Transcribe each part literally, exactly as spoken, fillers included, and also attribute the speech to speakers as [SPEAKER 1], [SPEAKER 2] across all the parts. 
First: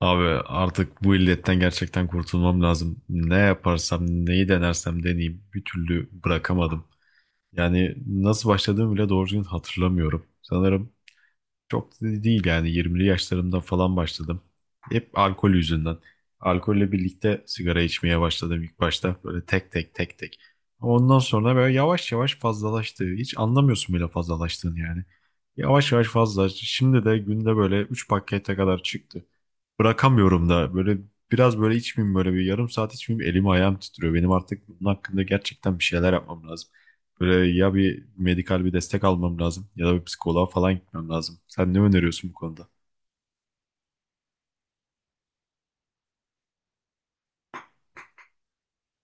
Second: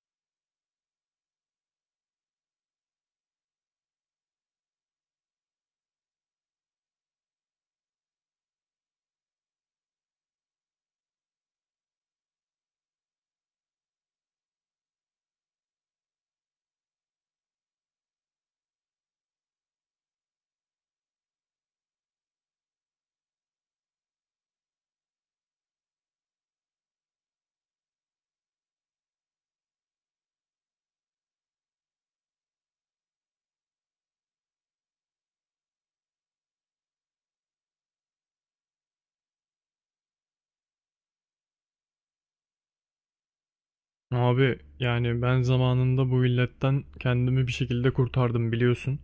[SPEAKER 1] Abi artık bu illetten gerçekten kurtulmam lazım. Ne yaparsam, neyi denersem deneyeyim bir türlü bırakamadım. Yani nasıl başladığımı bile doğru düzgün hatırlamıyorum. Sanırım çok da değil yani yirmili yaşlarımda falan başladım. Hep alkol yüzünden. Alkolle birlikte sigara içmeye başladım ilk başta. Böyle tek tek tek tek. Ondan sonra böyle yavaş yavaş fazlalaştı. Hiç anlamıyorsun bile fazlalaştığını yani. Yavaş yavaş fazla. Şimdi de günde böyle üç pakete kadar çıktı, bırakamıyorum da. Böyle biraz böyle içmeyeyim, böyle bir yarım saat içmeyeyim elim ayağım titriyor. Benim artık bunun hakkında gerçekten bir şeyler yapmam lazım. Böyle ya bir medikal bir destek almam lazım ya da bir psikoloğa falan gitmem lazım. Sen ne öneriyorsun bu konuda?
[SPEAKER 2] Abi yani ben zamanında bu illetten kendimi bir şekilde kurtardım biliyorsun.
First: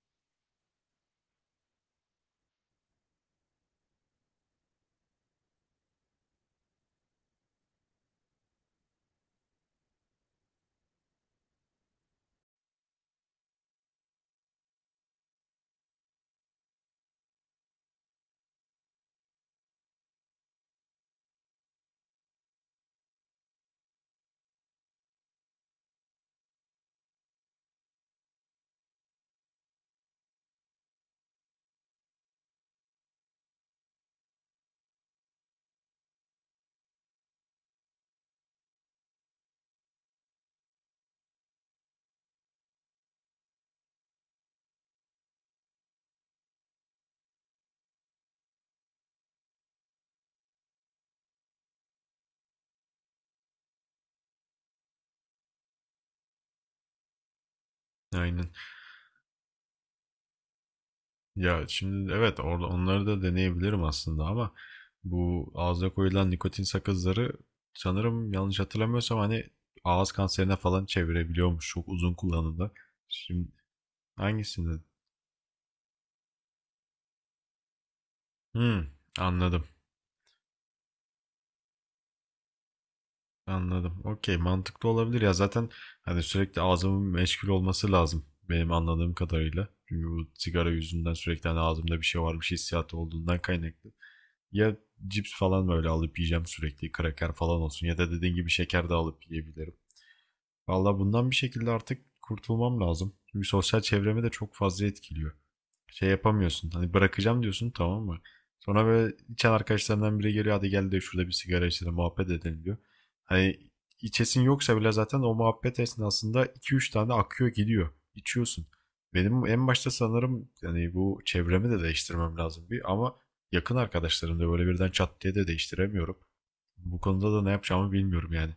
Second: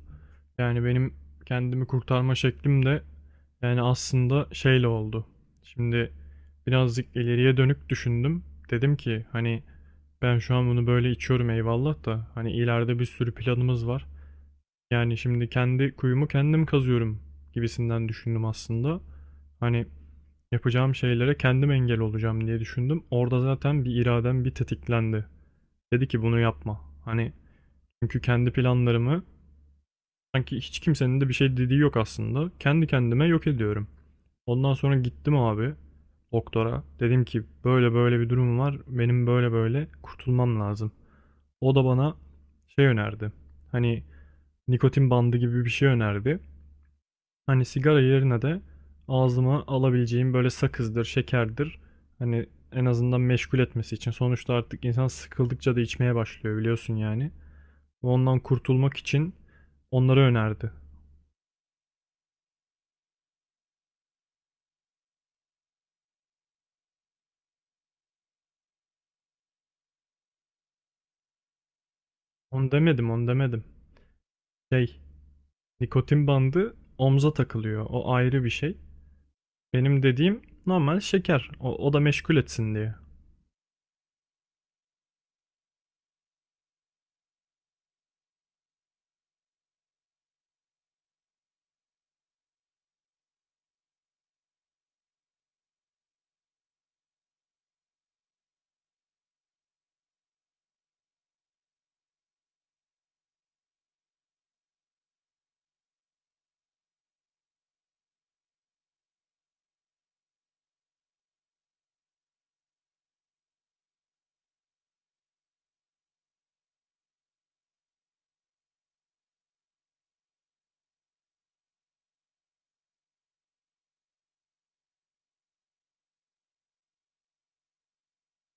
[SPEAKER 2] Yani benim kendimi kurtarma şeklim de yani aslında şeyle oldu. Şimdi birazcık ileriye dönük düşündüm. Dedim ki hani ben şu an bunu böyle içiyorum eyvallah da hani ileride bir sürü planımız var. Yani şimdi kendi kuyumu kendim kazıyorum gibisinden düşündüm aslında. Hani yapacağım şeylere kendim engel olacağım diye düşündüm. Orada zaten bir iradem bir tetiklendi. Dedi ki bunu yapma. Hani çünkü kendi planlarımı sanki hiç kimsenin de bir şey dediği yok aslında. Kendi kendime yok ediyorum. Ondan sonra gittim abi doktora. Dedim ki böyle böyle bir durum var. Benim böyle böyle kurtulmam lazım. O da bana şey önerdi. Hani nikotin bandı gibi bir şey önerdi. Hani sigara yerine de ağzıma alabileceğim böyle sakızdır, şekerdir. Hani en azından meşgul etmesi için. Sonuçta artık insan sıkıldıkça da içmeye başlıyor biliyorsun yani. Ve ondan
[SPEAKER 1] Aynen.
[SPEAKER 2] kurtulmak için onları önerdi.
[SPEAKER 1] Ya şimdi evet orada onları da deneyebilirim aslında ama bu ağza koyulan nikotin sakızları, sanırım yanlış hatırlamıyorsam hani, ağız kanserine falan çevirebiliyormuş çok uzun kullanımda.
[SPEAKER 2] Onu demedim, onu
[SPEAKER 1] Şimdi
[SPEAKER 2] demedim.
[SPEAKER 1] hangisini?
[SPEAKER 2] Şey, nikotin bandı omza takılıyor. O ayrı bir şey.
[SPEAKER 1] Hmm, anladım.
[SPEAKER 2] Benim dediğim normal şeker. O, o da meşgul etsin diye.
[SPEAKER 1] Anladım. Okey, mantıklı olabilir ya. Zaten hani sürekli ağzımın meşgul olması lazım benim anladığım kadarıyla. Çünkü bu sigara yüzünden sürekli hani ağzımda bir şey varmış hissiyatı olduğundan kaynaklı. Ya cips falan böyle alıp yiyeceğim sürekli, kraker falan olsun ya da dediğin gibi şeker de alıp yiyebilirim. Valla bundan bir şekilde artık kurtulmam lazım. Çünkü sosyal çevremi de çok fazla etkiliyor, şey yapamıyorsun. Hani bırakacağım diyorsun, tamam mı? Sonra böyle içen arkadaşlarından biri geliyor, hadi gel de şurada bir sigara içelim muhabbet edelim diyor. Hani içesin yoksa bile zaten o muhabbet esnasında iki üç tane akıyor gidiyor. İçiyorsun. Benim en başta sanırım yani bu çevremi de değiştirmem lazım bir, ama yakın arkadaşlarım da böyle birden çat diye de değiştiremiyorum. Bu konuda da ne yapacağımı bilmiyorum yani.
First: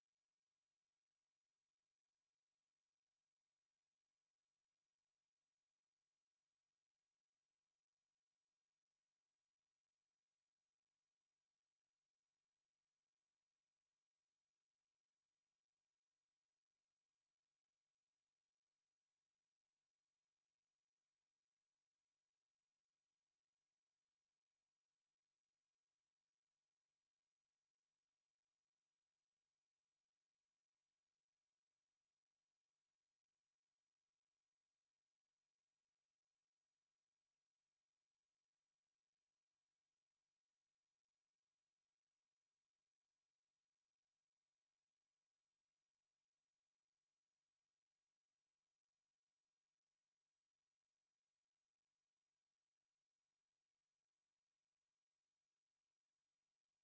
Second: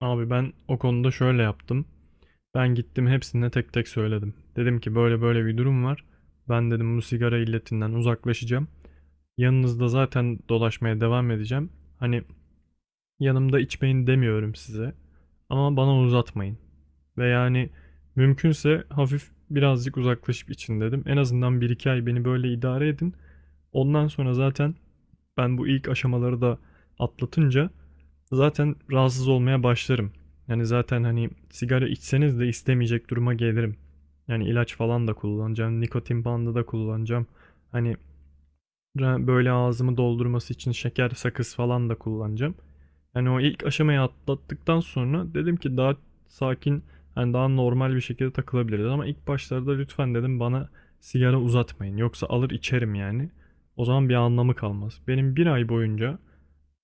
[SPEAKER 2] Abi ben o konuda şöyle yaptım. Ben gittim hepsine tek tek söyledim. Dedim ki böyle böyle bir durum var. Ben dedim bu sigara illetinden uzaklaşacağım. Yanınızda zaten dolaşmaya devam edeceğim. Hani yanımda içmeyin demiyorum size. Ama bana uzatmayın. Ve yani mümkünse hafif birazcık uzaklaşıp için dedim. En azından bir iki ay beni böyle idare edin. Ondan sonra zaten ben bu ilk aşamaları da atlatınca zaten rahatsız olmaya başlarım. Yani zaten hani sigara içseniz de istemeyecek duruma gelirim. Yani ilaç falan da kullanacağım, nikotin bandı da kullanacağım. Hani böyle ağzımı doldurması için şeker, sakız falan da kullanacağım. Yani o ilk aşamayı atlattıktan sonra dedim ki daha sakin, hani daha normal bir şekilde takılabiliriz. Ama ilk başlarda lütfen dedim bana sigara uzatmayın. Yoksa alır içerim yani. O zaman bir anlamı kalmaz. Benim bir ay boyunca,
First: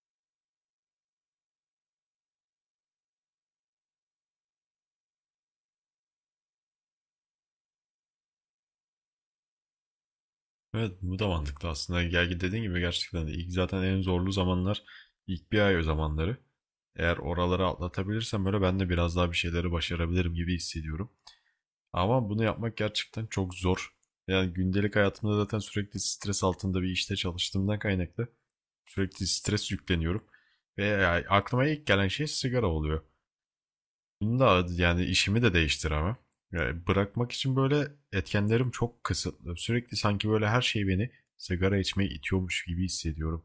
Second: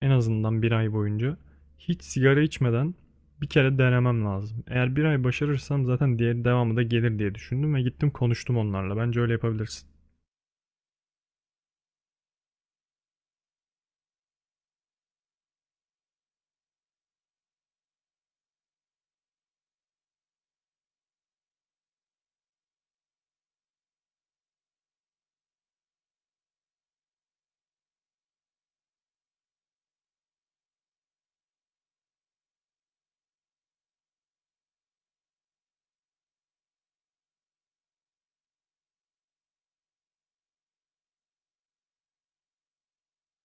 [SPEAKER 2] en azından bir ay boyunca hiç sigara içmeden bir kere denemem lazım. Eğer bir ay başarırsam zaten diğer devamı da gelir diye düşündüm ve gittim konuştum onlarla. Bence öyle yapabilirsin.
[SPEAKER 1] Evet, bu da mantıklı aslında. Gerçi dediğin gibi gerçekten de ilk zaten en zorlu zamanlar ilk bir ay o zamanları. Eğer oraları atlatabilirsem böyle ben de biraz daha bir şeyleri başarabilirim gibi hissediyorum. Ama bunu yapmak gerçekten çok zor. Yani gündelik hayatımda zaten sürekli stres altında bir işte çalıştığımdan kaynaklı sürekli stres yükleniyorum. Ve yani aklıma ilk gelen şey sigara oluyor. Bunu da yani işimi de değiştiremem. Yani bırakmak için böyle etkenlerim çok kısıtlı. Sürekli sanki böyle her şey beni sigara içmeye itiyormuş gibi hissediyorum.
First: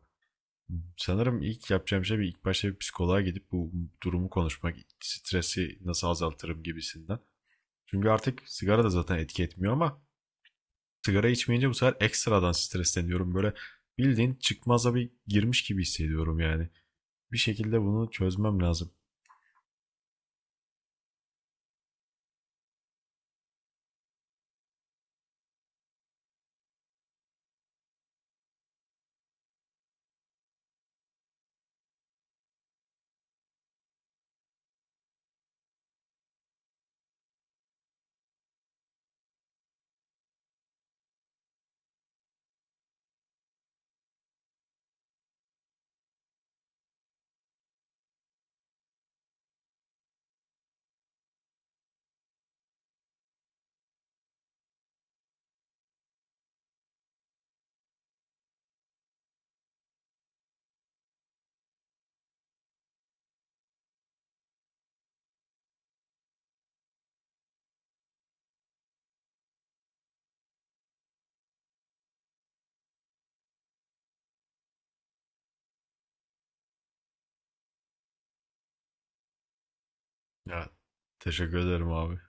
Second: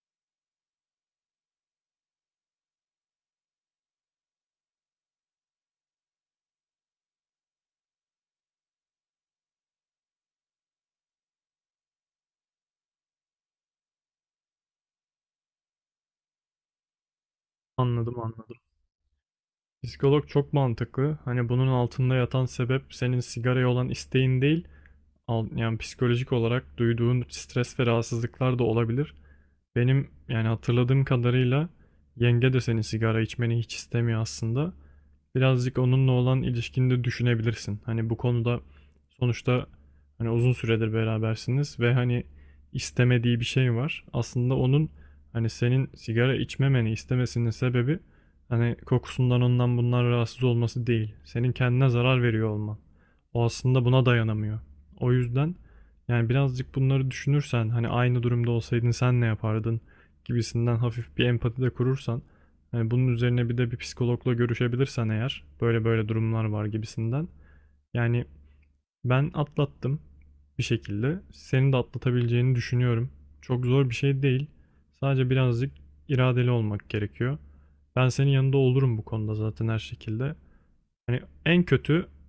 [SPEAKER 1] Sanırım ilk yapacağım şey bir ilk başta bir psikoloğa gidip bu durumu konuşmak, stresi nasıl azaltırım gibisinden. Çünkü artık sigara da zaten etki etmiyor ama sigara içmeyince bu sefer ekstradan stresleniyorum. Böyle bildiğin çıkmaza bir girmiş gibi hissediyorum yani. Bir şekilde bunu
[SPEAKER 2] Anladım anladım.
[SPEAKER 1] çözmem lazım.
[SPEAKER 2] Psikolog çok mantıklı. Hani bunun altında yatan sebep senin sigaraya olan isteğin değil, Al- yani psikolojik olarak duyduğun stres ve rahatsızlıklar da olabilir. Benim yani hatırladığım kadarıyla yenge de senin sigara içmeni hiç istemiyor aslında, birazcık onunla olan ilişkini de düşünebilirsin. Hani bu konuda sonuçta hani uzun süredir berabersiniz ve hani istemediği bir şey var. Aslında onun hani senin sigara içmemeni istemesinin sebebi hani kokusundan ondan bundan rahatsız olması değil. Senin kendine zarar veriyor olman. O aslında buna dayanamıyor. O yüzden yani birazcık bunları düşünürsen hani aynı durumda olsaydın sen ne yapardın gibisinden hafif bir empati de kurursan, hani bunun üzerine bir de bir psikologla görüşebilirsen eğer böyle böyle durumlar var gibisinden. Yani ben atlattım bir şekilde. Senin de atlatabileceğini düşünüyorum. Çok zor bir şey değil. Sadece birazcık iradeli olmak gerekiyor. Ben senin yanında olurum bu konuda zaten her şekilde.
[SPEAKER 1] Ya,
[SPEAKER 2] Hani
[SPEAKER 1] teşekkür
[SPEAKER 2] en
[SPEAKER 1] ederim
[SPEAKER 2] kötü
[SPEAKER 1] abi.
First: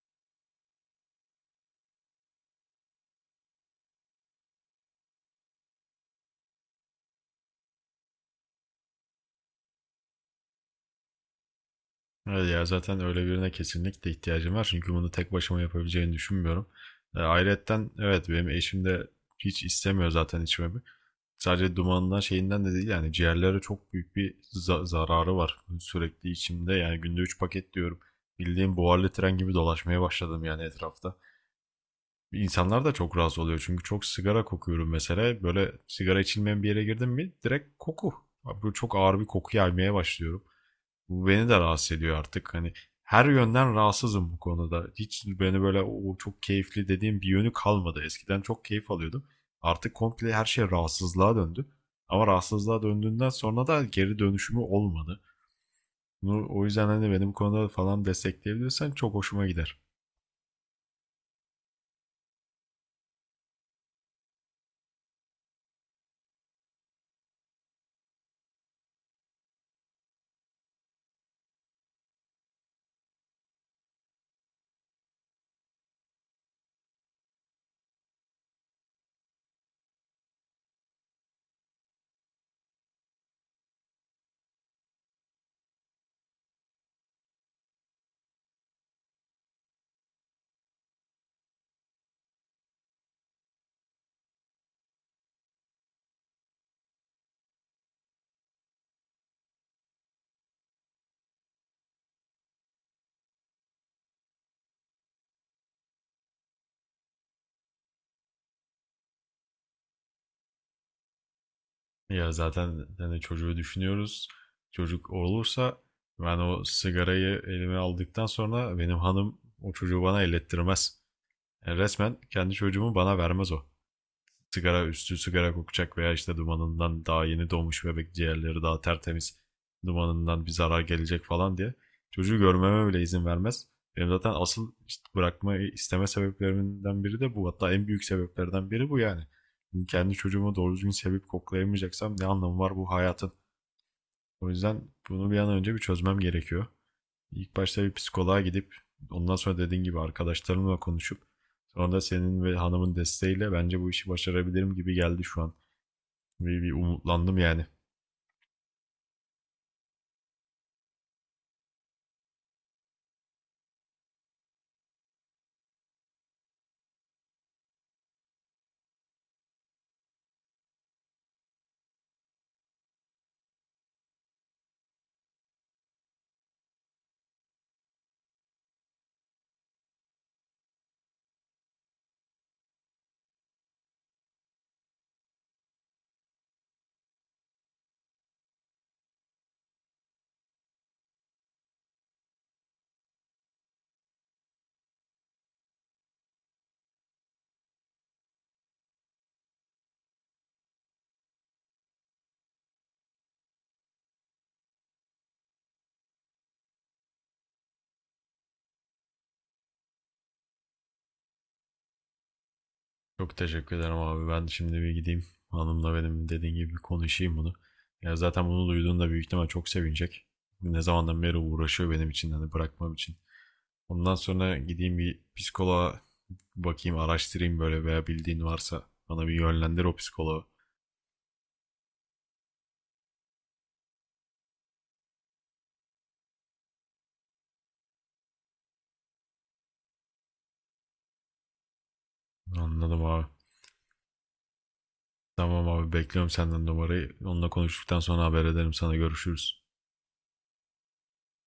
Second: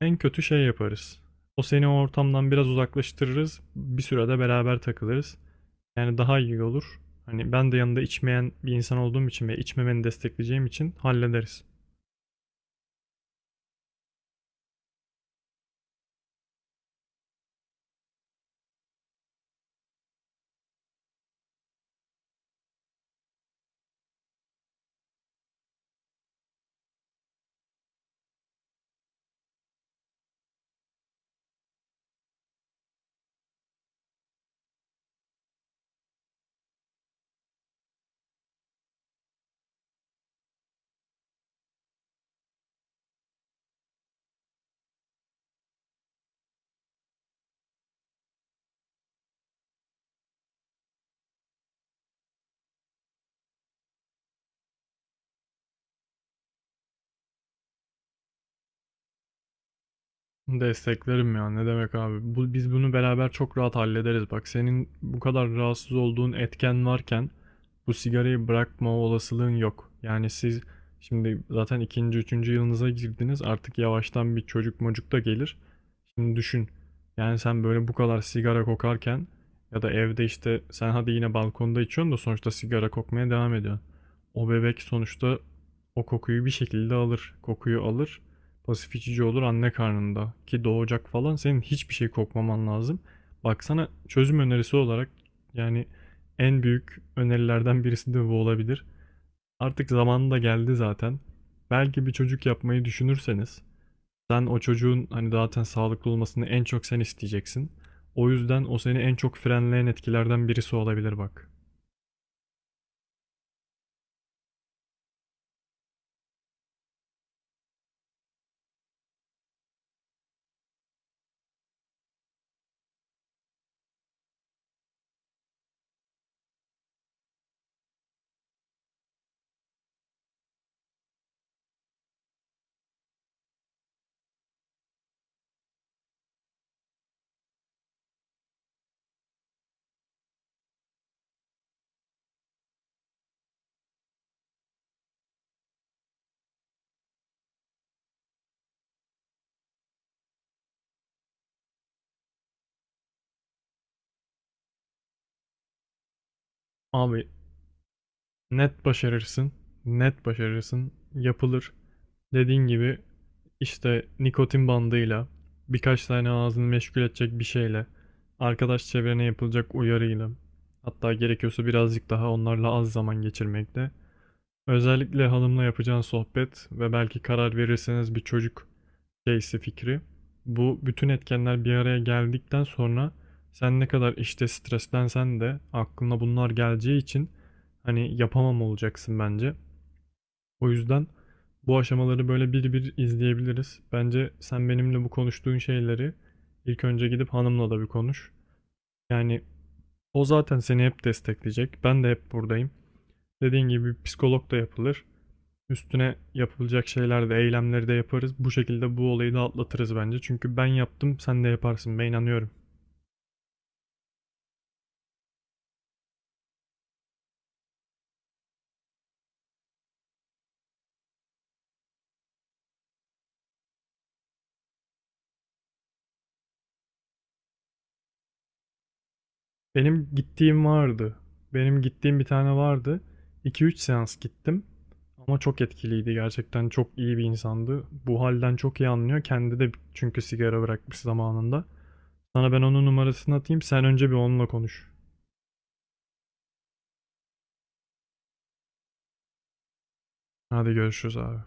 [SPEAKER 2] en kötü şey yaparız. O seni o ortamdan biraz uzaklaştırırız. Bir sürede beraber takılırız. Yani daha iyi olur. Hani ben de yanında içmeyen bir insan olduğum için ve içmemeni destekleyeceğim için hallederiz.
[SPEAKER 1] Evet ya, zaten öyle birine kesinlikle ihtiyacım var. Çünkü bunu tek başıma yapabileceğini düşünmüyorum. E, ayrıyetten evet, benim eşim de hiç istemiyor zaten içmemi. Sadece dumanından şeyinden de değil, yani ciğerlere çok büyük bir za- zararı var. Sürekli içimde, yani günde üç paket diyorum. Bildiğim buharlı tren gibi dolaşmaya başladım yani etrafta. İnsanlar da çok rahatsız oluyor çünkü çok sigara kokuyorum mesela. Böyle sigara içilmeyen bir yere girdim mi direkt koku. Abi, böyle çok ağır bir koku yaymaya başlıyorum. Bu beni de rahatsız ediyor artık. Hani her yönden rahatsızım bu konuda. Hiç beni böyle o çok keyifli dediğim bir yönü kalmadı. Eskiden çok keyif alıyordum. Artık komple her şey rahatsızlığa döndü. Ama rahatsızlığa döndüğünden sonra da geri dönüşümü olmadı. Bunu, o yüzden hani benim konuda falan destekleyebilirsen çok hoşuma gider.
[SPEAKER 2] Desteklerim ya. Ne demek abi? Bu, biz bunu beraber çok rahat hallederiz. Bak senin bu kadar rahatsız olduğun etken varken bu sigarayı bırakma olasılığın yok. Yani siz şimdi zaten ikinci, üçüncü yılınıza girdiniz. Artık yavaştan bir çocuk mocuk da gelir. Şimdi düşün. Yani sen böyle bu kadar sigara kokarken ya da evde işte sen hadi yine balkonda içiyorsun da sonuçta sigara kokmaya devam ediyorsun. O bebek sonuçta o kokuyu bir şekilde alır. Kokuyu alır. Pasif içici olur anne karnında ki doğacak falan senin hiçbir şey kokmaman lazım. Baksana çözüm önerisi olarak yani en büyük önerilerden birisi de bu olabilir. Artık zamanı da geldi zaten. Belki bir çocuk yapmayı düşünürseniz sen o çocuğun hani zaten sağlıklı olmasını en çok sen isteyeceksin. O yüzden o seni en çok frenleyen etkilerden birisi olabilir bak.
[SPEAKER 1] Ya zaten hani çocuğu düşünüyoruz. Çocuk olursa ben o sigarayı elime aldıktan sonra benim hanım o çocuğu bana ellettirmez. Yani resmen kendi çocuğumu bana vermez o. Sigara üstü sigara kokacak veya işte dumanından, daha yeni doğmuş bebek ciğerleri daha tertemiz, dumanından bir zarar gelecek falan diye çocuğu görmeme bile izin vermez. Benim zaten asıl işte bırakmayı isteme sebeplerimden biri de bu. Hatta en büyük sebeplerden biri bu yani. Kendi çocuğumu doğru düzgün sevip koklayamayacaksam ne anlamı var bu hayatın? O yüzden bunu bir an önce bir çözmem gerekiyor. İlk başta bir psikoloğa gidip, ondan sonra dediğin gibi arkadaşlarımla konuşup, sonra da senin ve hanımın desteğiyle bence bu işi başarabilirim gibi geldi şu an. Bir, bir
[SPEAKER 2] Abi
[SPEAKER 1] umutlandım yani.
[SPEAKER 2] net başarırsın. Net başarırsın. Yapılır. Dediğin gibi işte nikotin bandıyla, birkaç tane ağzını meşgul edecek bir şeyle, arkadaş çevrene yapılacak uyarıyla, hatta gerekiyorsa birazcık daha onlarla az zaman geçirmekle, özellikle hanımla yapacağın sohbet ve belki karar verirseniz bir çocuk şeysi fikri. Bu bütün etkenler bir araya geldikten sonra sen ne kadar işte streslensen de aklına bunlar geleceği için hani yapamam olacaksın bence. O yüzden bu aşamaları böyle bir bir izleyebiliriz. Bence sen benimle bu konuştuğun şeyleri ilk önce gidip hanımla da bir konuş. Yani o zaten seni hep destekleyecek. Ben de hep buradayım. Dediğin gibi psikolog da yapılır. Üstüne yapılacak şeyler de eylemleri de yaparız. Bu şekilde bu olayı da atlatırız bence. Çünkü ben yaptım, sen de yaparsın. Ben inanıyorum.
[SPEAKER 1] Çok teşekkür ederim abi. Ben şimdi bir gideyim. Hanımla benim dediğin gibi bir konuşayım bunu. Ya zaten bunu duyduğunda büyük ihtimal çok sevinecek. Ne zamandan beri uğraşıyor benim için hani bırakmam için. Ondan sonra gideyim bir psikoloğa, bakayım araştırayım böyle, veya bildiğin varsa bana bir yönlendir o
[SPEAKER 2] Benim
[SPEAKER 1] psikoloğu.
[SPEAKER 2] gittiğim vardı. Benim gittiğim bir tane vardı. iki üç seans gittim. Ama çok etkiliydi gerçekten. Çok iyi bir insandı. Bu halden çok iyi anlıyor. Kendi de çünkü sigara bırakmış zamanında. Sana ben onun
[SPEAKER 1] Anladım abi.
[SPEAKER 2] numarasını atayım. Sen önce bir onunla konuş.
[SPEAKER 1] Tamam abi, bekliyorum senden numarayı. Onunla konuştuktan sonra haber ederim sana, görüşürüz.
[SPEAKER 2] Hadi görüşürüz abi.